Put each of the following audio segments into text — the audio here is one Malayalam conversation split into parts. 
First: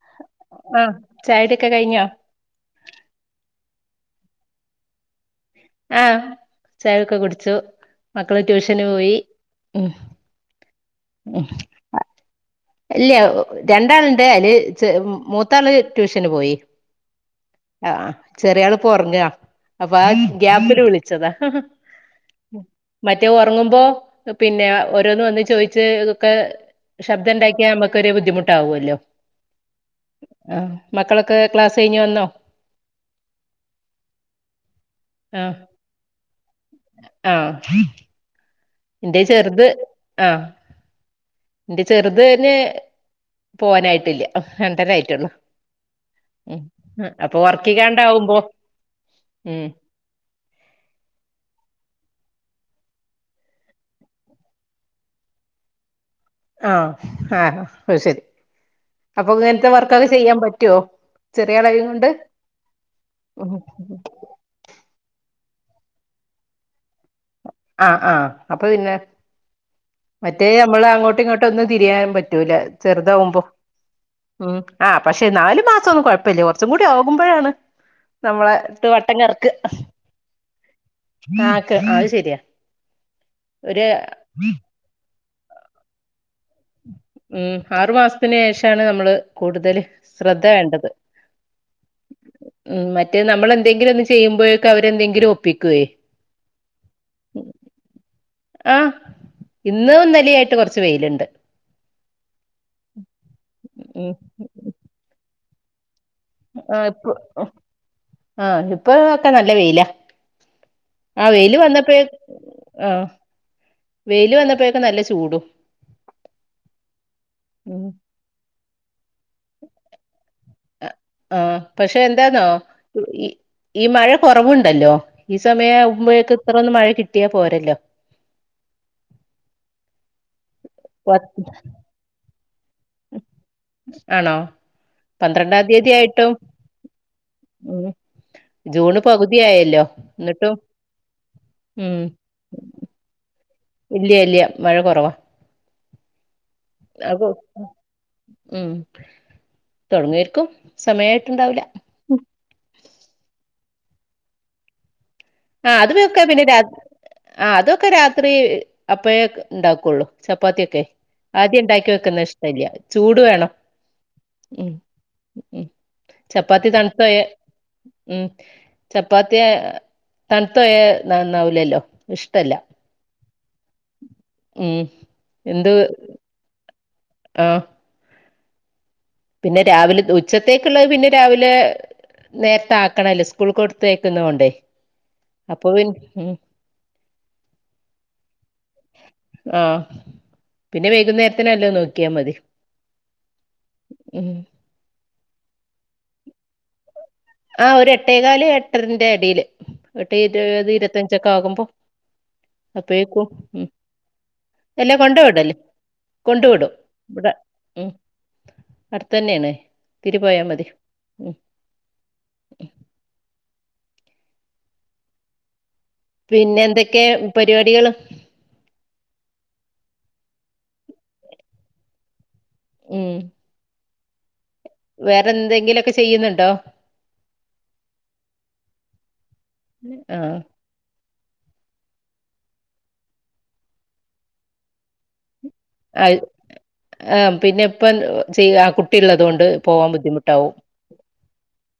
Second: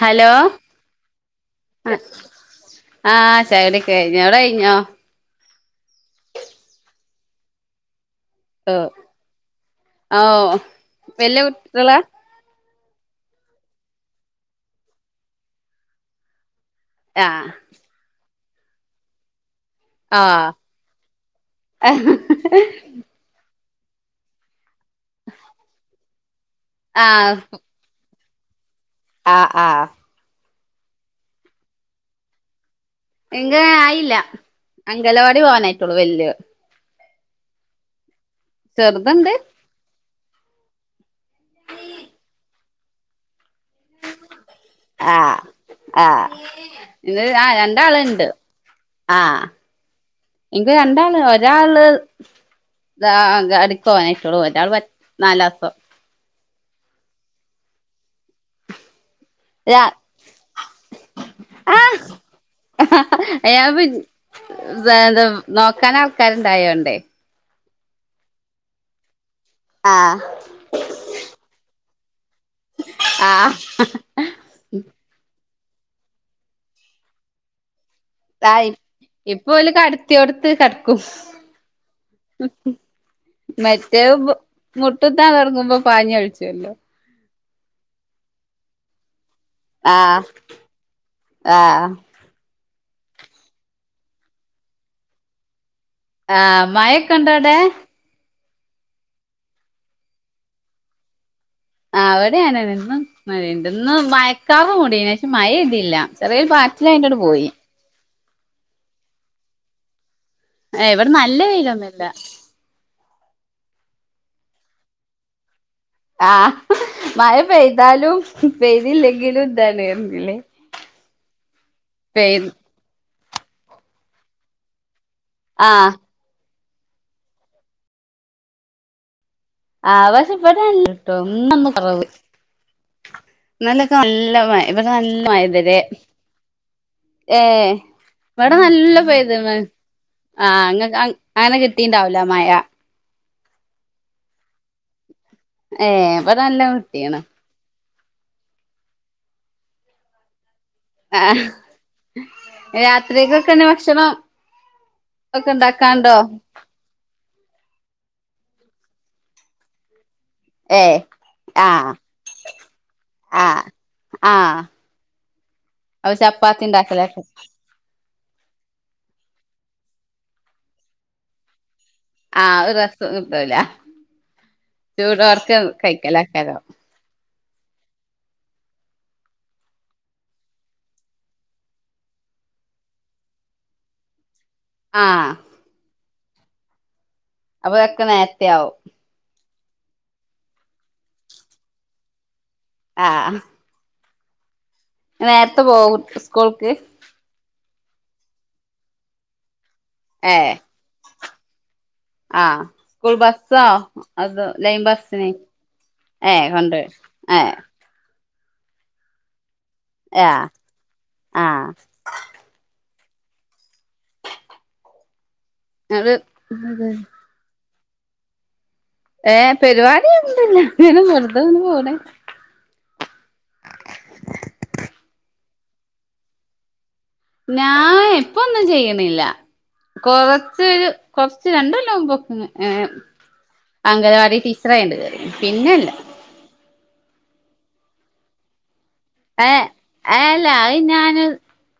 ഹലോ ആഹ് ചായുടിയൊക്കെ കഴിഞ്ഞോ ആ ശരി കയിഞൊടെ കയിഞ്ഞോ ആ ചയൊക്കെ കുടിച്ചു മക്കള് ഓ ട്യൂഷന് പോയി ഓ വല്യ കുട്ടികളാ ഇല്യ രണ്ടാൾണ്ട് അല് മൂത്താള് ട്യൂഷന് പോയി ആ ചെറിയാള് പോറങ്ങാ അപ്പൊ ആ ഗാമ്പില് വിളിച്ചതാ മറ്റേ ഉറങ്ങു അപ്പോ പിന്നെ ഓരോന്ന് വന്ന് ചോയിച്ച് ഇതൊക്കെ ആ നമുക്കോരു ബുദ്ധിമുട്ടാവുല്ലോ ആ ആ ആ മക്കളൊക്കെ ക്ലാസ്സ് കഴിഞ്ഞ് വന്നോ ആയില്ല അംഗലവാടി പോവാനായിട്ടുള്ളു വല്യ ആ ന്റെ ചെറുതുണ്ട് ചെർത് ആ എന്റെ ചെർത്‌ ന് പോവാനായിട്ടില്ല ആ രണ്ടരായിട്ടുള്ളു ആ ഇന്ന് ആ രണ്ടാള് ണ്ട് വർക്കിക്കാണ്ടാവുമ്പോ ആ ഉം [unintelligible] ഒരാള് ന്താ പോവാനായിട്ടൊളൂ ഒരാൾ നാലാ ആ ആ ശെരി അപ്പൊ ഇങ്ങൻത്തെ രാ വർക്കൊക്കെ ചെയ്യാൻ പറ്റൊ ചെറിയ അളായിണ്ട് അയ് ഞാൻ പിൻ [unintelligible] നോക്കൻ ആൾക്കാരുണ്ടായോണ്ടേ ആ ആ അപ്പൊ പിന്നെ ആ മറ്റേ നമ്മൾ അങ്ങോട്ടും ഇങ്ങോട്ടും ഒന്നും തിരിയാൻ പറ്റൂല ചെറുതാവുമ്പോ ആഹ് ഉ ആ പക്ഷെ മാസൊന്നും കുഴപ്പല്യ കൊർച്ചും കൂടി ആകുമ്പയാണ് നമ്മളെ ആയി ട്ട് വട്ടം കറക്ക് ഇപ്പൊ ഓല് കടത്തിയോടത്ത് കടക്കും ആ അത് ശരിയാ ഒരു മറ്റേ മുട്ട്ത്താൻ ഇറങ്ങുമ്പോ പാഞ്ഞഴിച്ചല്ലോ ഉം ആറു മാസത്തിന് ശേഷാണ് നമ്മള് കൂടുതൽ ആഹ് ശ്രദ്ധ വേണ്ടത് ആഹ് മ മറ്റേ നമ്മളെന്തെങ്കിലും ഒന്ന് ചെയ്യുമ്പോഴേക്കെ അവരെന്തെങ്കിലും ഒപ്പിക്കുവേ ആ മയൊക്കെ ഉണ്ടോവിടെ ആ ഇന്നും ഇനലിയായിട്ട് കുറച്ച് വെയിലുണ്ട് അവിടെയനും ഇന്ന് മയ ഉണ്ട് മയക്കാറ് വെ മുടന പക്ഷെ മഴ ഇതില്ല ചെറിയൊരു പാറ്റില അങേടെ പോയി ആഇപ്പ ഒക്കെ നല്ല വെയില ഏഹ് ഇവിടെ ആ നല്ല വെയില് വന്നപ്പോ വെയിലൊന്നുല്ല ആ വെയില് വന്നപ്പോഴേൊക്കെ നല്ല ചൂടും ആ മഴ ഉം പെയ്താലും പെയ്തില്ലെങ്കിലും ഇന്താണല്ലേ ആ പക്ഷെ എന്താന്നോ ഈ മഴ കൊറവുണ്ടല്ലോ ഈ ആഹ് സമയംവുമ്പോഴേക്ക ഇത്രൊന്ന് മഴ കിട്ടിയാ പോരല്ലോ ആവശ ഇപ്പട ട്ടോ ഒന്നന്ന് കുറവ് നല്ലൊക്കെ ആണോ നല്ല ഇവിടെ നല്ല പന്ത്രണ്ടാം മയതരെ തീയതി ആയിട്ടും ഏ ഉം ഇവിടെ നല്ല ജൂണ് പോയത് പകുതി ആയല്ലോ ആ എന്നിട്ടും അങ്ങനെ കിട്ടീണ്ടാവൂല മഴ ഇല്ലയ ഇല്ല മഴ കൊറവാ ഏ ഇവിടെ നല്ല അ കിട്ടീണ് ഉം തുടങ്ങയിരിക്കും ആഹ രാത്രിക്കൊക്കെന്നെ ഭക്ഷണം ഒക്കെ ആ ഇണ്ടാക്കാണ്ടോ അതൊക്കെ പിന്നെത് ആ അതൊക്കെ രാത്രി അപ്പേ ഉണ്ടാക്കുള്ളു ചപ്പാത്തിയ ഒക്കെ ഏ ആദ്യം ഉണ്ടാക്കി ആഹ് വെക്കുന്ന ഇഷ്ടല്ല ചൂട് വേണം ആഹ് ആഹ് ഉ ഉ അപ്പൊ ചപ്പാത്തി തണുത്തു പൊയ ഇണ്ടാക്കലൊക്കെ ഉം ചപ്പാത്തിയ തണുത്തോയനന്നാവലല്ലോ ആ ഒരു സം കിട്ടൂല ഉം ചൂടോഓർക്ക എന്ത് കഴിക്കല ആക്കാലോ ആ പിന്നെ രാവിലെ ഉച്ചത്തേക്കുള്ളത് പിന്നെ രാവിലെ നേരത്തെ ആക്കണല്ലേ സ്കൂൾ കൊടുത്തേക്കുന്ന കൊണ്ടേ ആഹ് അപ്പൊ ഉ അപ്പൊതൊക്കെ നേരത്തെ ആവും ആ പിന്നെ വൈകുന്നേരത്തിനല്ലോ നോക്കിയാൽ മതി ആ ഉം നേരത്തെ പോക സ്കൂൾക്ക് ആ ഒരു എട്ടേകാല് എട്ടരന്റെ അടിയില് എട്ട് ഏ ഇരുത് ഇരുപത്തഞ്ചൊക്കെ ആകുമ്പോ ആഹ് സ്കൂൾ അപ്പേക്കും ബസ്സോ ഉ അതോ ലൈൻ എല്ലാം കൊണ്ട ബസ്സിന് വിടല്ലേ ഏ കൊണ്ട വിടും കൊണ്ട് ഇവിടെ ഏ ഉ അടുത്തതന്നെയണ തിരി ആഹ് പോയാ മതി ഉ ആഹ് ഉ അത് പിന്നെ എന്തൊക്കെ പരിപാടികള് ഏർ പരിപാടി ഉണ്ടല്ല ന വറുതന്ന് പോണ ഉം വേറെ എന്തെങ്കിലുമൊക്കെ ചെയ്യുന്നുണ്ടോ ഞാൻ എപ്പ ഒന്നും ചെയ്യണില്ല ആഹ് കൊറച്ചരു കൊറച്ച് രണ്ടെല്ലാം പോക്കഏ അംഗനവാടി ടീച്ചറായിണ്ട് പിന്നെല്ല ആ ആ പിന്നെ ഇപ്പം ചെയ്യ ആ കുട്ട ഏ അല്ല അത് ഞാന്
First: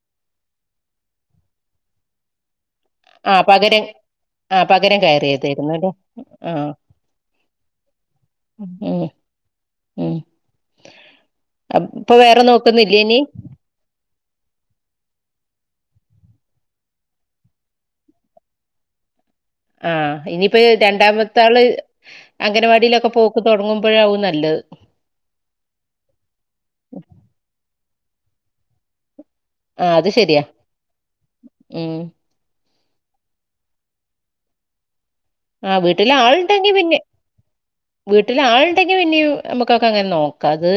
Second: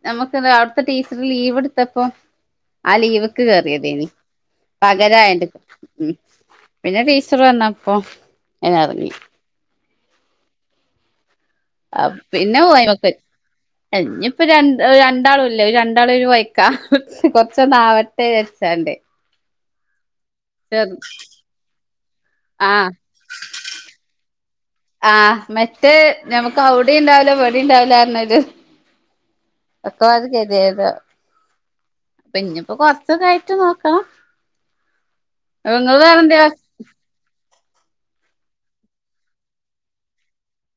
നമ്മുക്ക് ഇ ടീച്ചർ ലീവ് എടുത്തപ്പോ ആ ലീവ്ക്ക് ആഹ് പകരം കേയറിയതദേനി ആഹ് പകരം പകരായന്റെ കയറിയതായിരുന്നുല്ലേ ഉ ആഹ് പിന്നെ ടീച്ചർ വന്നപ്പോ ഉം എനാതല്ല [unintelligible] ഉം ആ ഇപ്പൊ വേറെ പിന്നെ നോക്കുന്നില്ലേ പോയ്മക്ക് ഇനി ഇനിപ്പോ ര രണ്ടാൾ ല്ല രണ്ടാൾ ഒരു വയ്ക്ക കൊറച്ചൊന്ന് ആാവട്ടെ വരിച്ചന്റെ ആഹ ഇനിയിപ്പ രണ്ടാമത്ത ആള് ആഹ് അംഗനവാടിയിലൊക്കെ പോക്ക് തുടങ്ങുമ്പോഴാവും നല്ലത് ആഹ് മറ്റേ നമുക്ക് അവിടെ ഉണ്ടാവലോ പടി ഉണ്ടാവലോ പക്ക വ കേതിത [unintelligible] ഏ ഇപ്പൊ കൊറച്ചൊക്കെ ആായിട്ട് നോക്കണം ആ ഇങ്ങള് വീട്ടില് വേറെന്തേ ആൾുണ്ടെങ്കി പിന്നെ വീട്ടില ആളുണ്ടെങ്കിൽ പിന്നിം നമ്മുക്കൊക്കെ അങ്ങനെ നോക്കാംത്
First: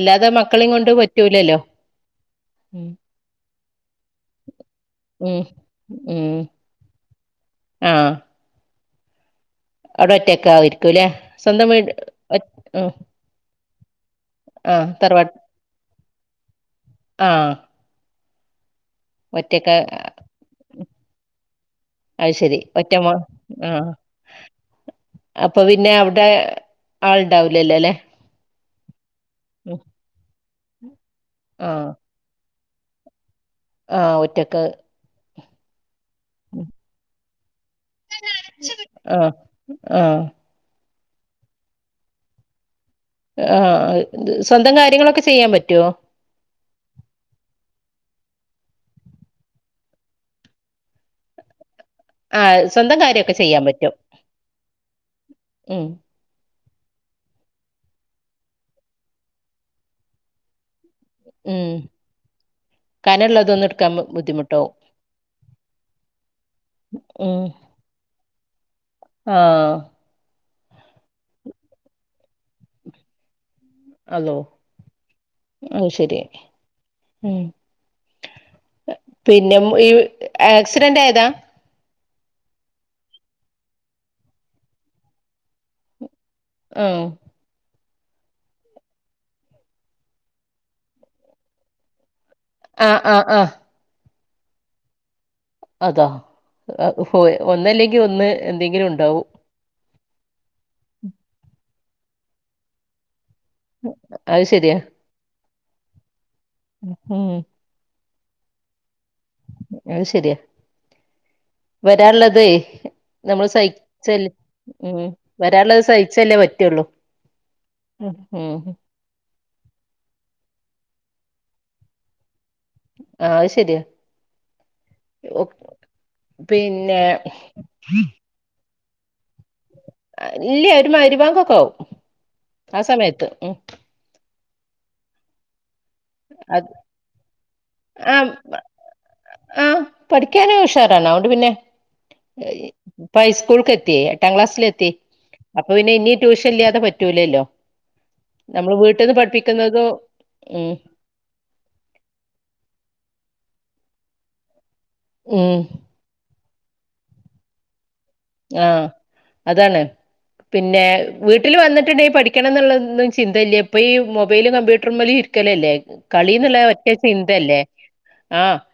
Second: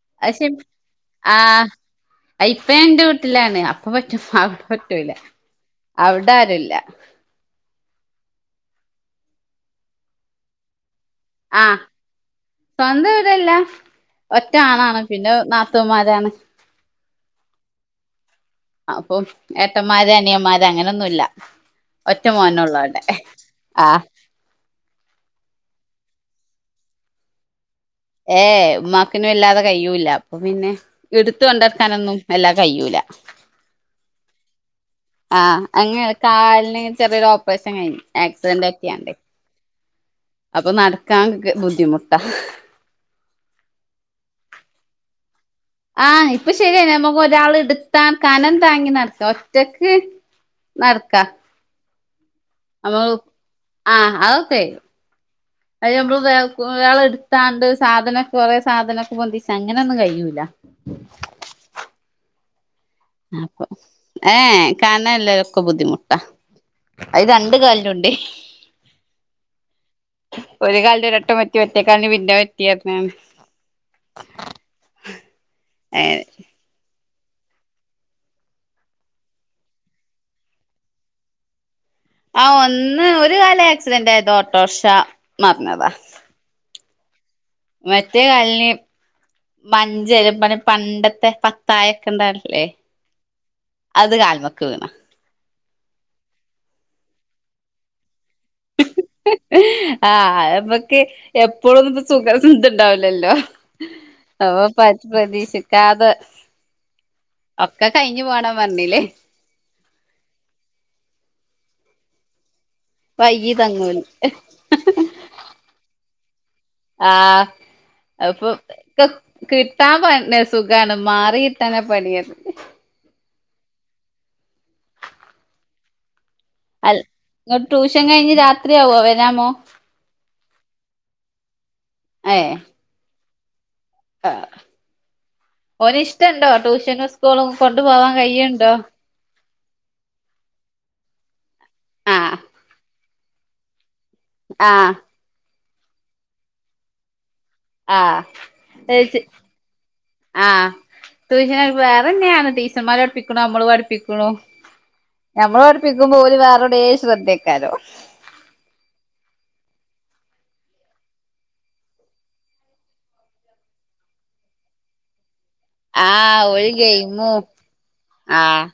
അല്ലാതെ അയ്ശെ മക്കളും കൊണ്ട് പറ്റൂലല്ലോ ആഹ് ഇപ്പ ഞാൻ ഉം ന്റെ വീട്ടിലാണ് അപ്പ പറ്റും അവിടെ പറ്റൂല ഉം അവിടെ ആരുല്ല ആഹ അവിടെ ഒറ്റക്കെ ആയിരിക്കൂല്ലെ ആഹ് സ്വന്തംവീട് [unintelligible] സ്വന്തം വീടല്ല ഒറ്റ ആണാണ് പിന്നെ നാത്തമാരാണ് ആഹ അപ്പൊ ഏട്ടന്മാര് അനിയന്മാര് അങ്ങനൊന്നുമല്ല ഒറ്റ അത് ശരി മോന ഒറ്റ ഉള്ളടെ മോൻ ആ ആഹ അപ്പൊ പിന്നെ അവിടെ ആൾുണ്ടാവൂലല്ലേ അല്ലെ ഏ ഉമ്മാക്കിനും വല്ലാതെ കഴിയൂല്ല അപ്പൊ പിന്നെ എടുത്ത കൊണ്ടിരക്കാനൊന്നും എല്ലാ കയ്യൂല ആഹ് ഒറ്റക്ക് ആഹ് അങ്ങനെയ ഉം, കാലിന് ചെറിയ ം കഴി ആക്സിഡന്റ് ഒക്കെയാ ആ ആ അപ്പൊ നട കാങ്ക്ക് ബുദ്ധിമുട്ട ആ സ്വന്തം കാര്യങ്ങളൊക്കെ ചെയ്യാൻ പറ്റും ആഹ ഇപ്പൊ ശരിയന്ന നമ്മക്ക് ഒരാൾ ഇടു കനം താങ്ങി നടക്ക ഒറ്റക്ക് നടക്കാം ആ സ്വന്തം നമ്മൾ കാര്യമൊക്കെ ചെയ്യാൻ പറ്റും ആഹ അതക്കെ ഉം അ നമ്മള് കുരാള എടുത്താണ്ട് സാധനൊക്കെ കൊറെേ സാധനമൊക്കെ ബന്തിച്ച അങ്ങനെയൊന്നും കഴിയൂല ഏ അപ്പൊ ഏ കണല്ലരൊക്കെ ബുദ്ധിമുട്ടാ അത് രണ്ട് കാലിനുണ്ട് ആഹ ഒരു കാലന്റെരട്ടംമത്തി മറ്റേ കാലന് പിന്നെ പറ്റി അലോ ആ ശരിയ അങ്ങനെ ഉ പിന്നെ ഈ ആക്സിഡന്റ് ആയതാ ആഹ ഒന്ന് ഒരു കാലം ആക്സിഡന്റ് ആയത്ോ ഓട്ടോഷ മറഞ്ഞതാ ഓ മറ്റേ കാലിന് മഞ്ചര പറ പണ്ടത്തെ പത്തായ ഒക്കെ ഉണ്ടല്ലോ ആഹ് ആഹ് ആഹ അതൊക്കെ വണ അതാ പോ ഒന്നല്ലെങ്കിൽ ഒന്ന് എന്തെങ്കിലും ഉണ്ടാവും ആഹ [unintelligible] എപ്പോഴുംന്നും ഇപ്പോ സുഖസം ഇന്തണ്ടാവില്ലല്ലോ അത് അ പ പ്രതീക്ഷ കാത് ഹം കഴിഞ്ഞു പോകണം പറഞ്ഞില്ലേ അത് ശരിയാ വരാനുള്ളത് നമ്മൾ വൈകി തങ്ങൂല് സഹിച്ചല്ലേ ഉം വരുള്ളത് സഹിച്ചല്ലേ പറ്റുള്ളു ആഹ് അപ്പൊ ക്കകിട്ടാൻ [unintelligible] സുഖാണ് മാറി കിട്ടാനാ പണി പറഞ്ഞ് ആഹ അത് ശെരിയാ ഓ അ ഇങ്ങോട്ട് ട്യൂഷൻ കഴിഞ്ഞ് രാത്രിയാവ വരാമോ ഇല്ല ഒരു മഗ്രിബ് ബാങ്കൊക്കാവും ആ സമയത്ത് ഉം ആ ഓന് ഇഷ്ടണ്ടോ അത് ട്യൂഷനും സ്കൂളും കൊ ണ്ട് പോവാൻ കയുണ്ടോ ആ പഠിക്കാന് ഉഷാറാണ് അത്കൊണ്ട് പിന്നെ ആഹ് പ്പം ഹൈസ്കൂൾക്ക് എ ത്തി എട്ടാം ക്ലാസ്സിലെത്തി ആഹ് അപ്പൊ പിന്നെ ഇനി ട്യൂഷൻ ഇല്ലാതെ പറ്റൂലല്ലോ ആഹ് നമ്മൾ വീട്ടിൽന്ന് ഏച്ചി പഠിപ്പിക്കുന്നതും ആഹ് ട്യൂഷന് വേറെന്നെയാണ് ടീ ച്ചർമാര് പഠപ്പിക്കുണ് നമ്മളും പഠിപ്പിക്കുണ് ഉം ഞമ്മളും പഠിപ്പിക്കുമ്പോൾ ഓല് വേറെ വേ ശ്രദ്ധക്കാരോ ആഹ അതാണ് പിന്നെ വീട്ടില് വന്നിട്ടുണ്ടെങ്കി പഠിക്കണം എന്നുള്ളൊന്നും ചിന്തയില്ല ഇപ്പൊ ഈ മൊബൈലും കമ്പ്യൂട്ടറും മേലെ ഇരി- ക്കലല്ലേ ആഹ് കളിന്നുള്ള ഒരു ഒറ്റ ഗെയിമു ചിന്തയല്ലേ ആ ആഹ്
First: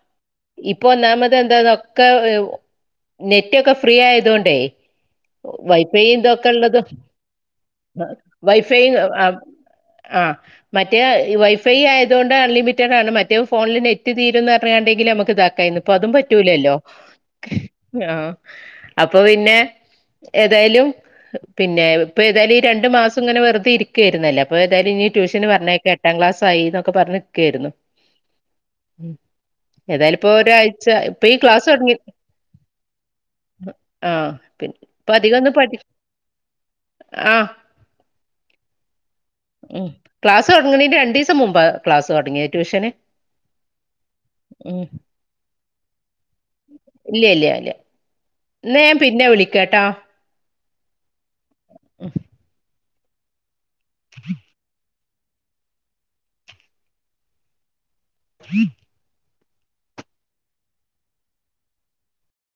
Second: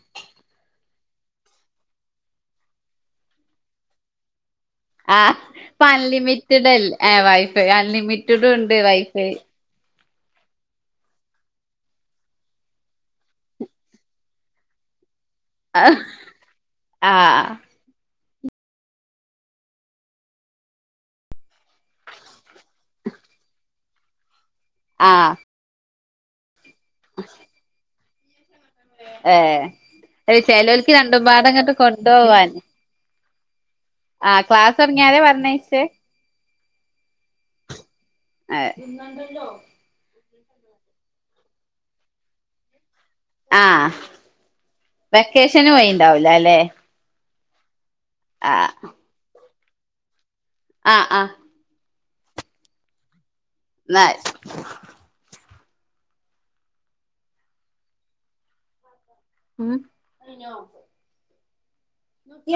ഇ പ്പൊ ഒന്നാമത് എന്താ ഒക്കെ നെറ്റൊക്കെ ഫ്രീ ആയത്കൊണ്ടേ ആഹ് ഇപ്പൊ അൺലിമിറ്റഡ് അല്ലേ ആ വൈഫൈ അൺലിമിറ്റഡുണ്ട് വൈഫൈ ആ മറ്റേ വൈഫൈ ആയതുകൊണ്ട് അൺലിമിറ്റഡ് ആണ് മറ്റേ ഫോണിൽ നെറ്റ് തീരുന്ന് പറഞ്ഞുകൊണ്ട് നമുക്ക് ഇതാക്കായാണ്ന്നു ഇത് ആഹ് ഇപ്പൊ അതും പറ്റൂലല്ലോ ആഹ് ആഹ അപ്പൊ പിന്നെ ഏതായാലും പിന്നെ ഇപ്പൊ ഏതായാലും ഈ രണ്ടു മാസം ഇങ്ങനെ വെറുതെ ഇരിക്കായിരുന്നല്ലോ അപ്പൊ ഏതായാലും ഇനി ആഹ് ട്യൂഷന് പറഞ്ഞയക്കാം എട്ടാം ക്ലാസായിന്നൊക്കെ പറഞ്ഞിനിക്കയായിരുന്നു ഏഹ് ഏതായാലും ഇപ്പോ അത് ഒരാഴ്ച ചെലോൽക്ക് ഇപ്പോ ഈ ക്ലാസ്സ് രണ്ടുംപാടങ്ങട്ട് തെടങ്ങി കൊണ്ടോവാന് [unintelligible] ആഹ ആഹ് പി ക്ലാസ് ഇപ്പം തൊടങ്ങിയാരെ അധികമൊന്ന് പഠി പറഞ്ഞയച്ചേ ആഹ് ആ [unintelligible] ഉം ക്ലാസ് തൊടങ്ങന്നതിന്‍റെ രണ്ടീസം മുമ്പ് ക്ലാസ് തൊടങ്ങിയ ട്യൂഷന് ആഹ ഉം വെക്കേഷന് പോയ്ണ്ടാവൂലാല്ലേ [unintelligible] ഇന്ന് ഞാന്‍ പിന്നെ വിളിക്കാട്ടോ ആഹ ആഹ ഉം ന [unintelligible] [inaudible] ഉം [unintelligible]